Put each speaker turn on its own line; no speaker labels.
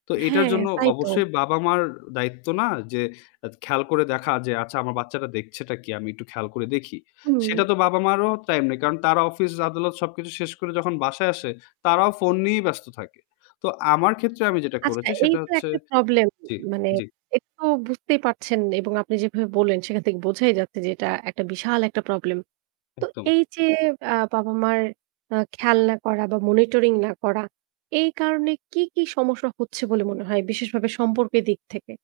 তো এটার
হ্যাঁ,
জন্য
তাই তো।
অবশ্যই বাবা-মার দায়িত্ব না যে খেয়াল করে দেখা যে, "আচ্ছা আমার বাচ্চাটা দেখছেটা কি? আমি একটু খেয়াল করে দেখি?"
হুম।
সেটা তো বাবা-মারও টাইম নেই, কারণ তারা অফিস-আদালত সবকিছু শেষ করে যখন বাসায় আসে তারাও ফোন নিয়েই ব্যস্ত থাকে। তো আমার ক্ষেত্রে আমি যেটা
আচ্ছা
করেছি
এই
সেটা
তো
হচ্ছে
একটা প্রবলেম।
জি,
মানে
জি,
এটাতো বুঝতেই পারছেন এবং আপনি যেভাবে বললেন সেখান থেকে বোঝাই যাচ্ছে যে, এটা একটা বিশাল একটা প্রবলেম। তো
একদম।
এই যে আ বাবা-মার আ খেয়াল না করা বা মনিটরিং না করা, এই কারণে কি, কি সমস্যা হচ্ছে বলে মনে হয় বিশেষভাবে সম্পর্কের দিক থেকে?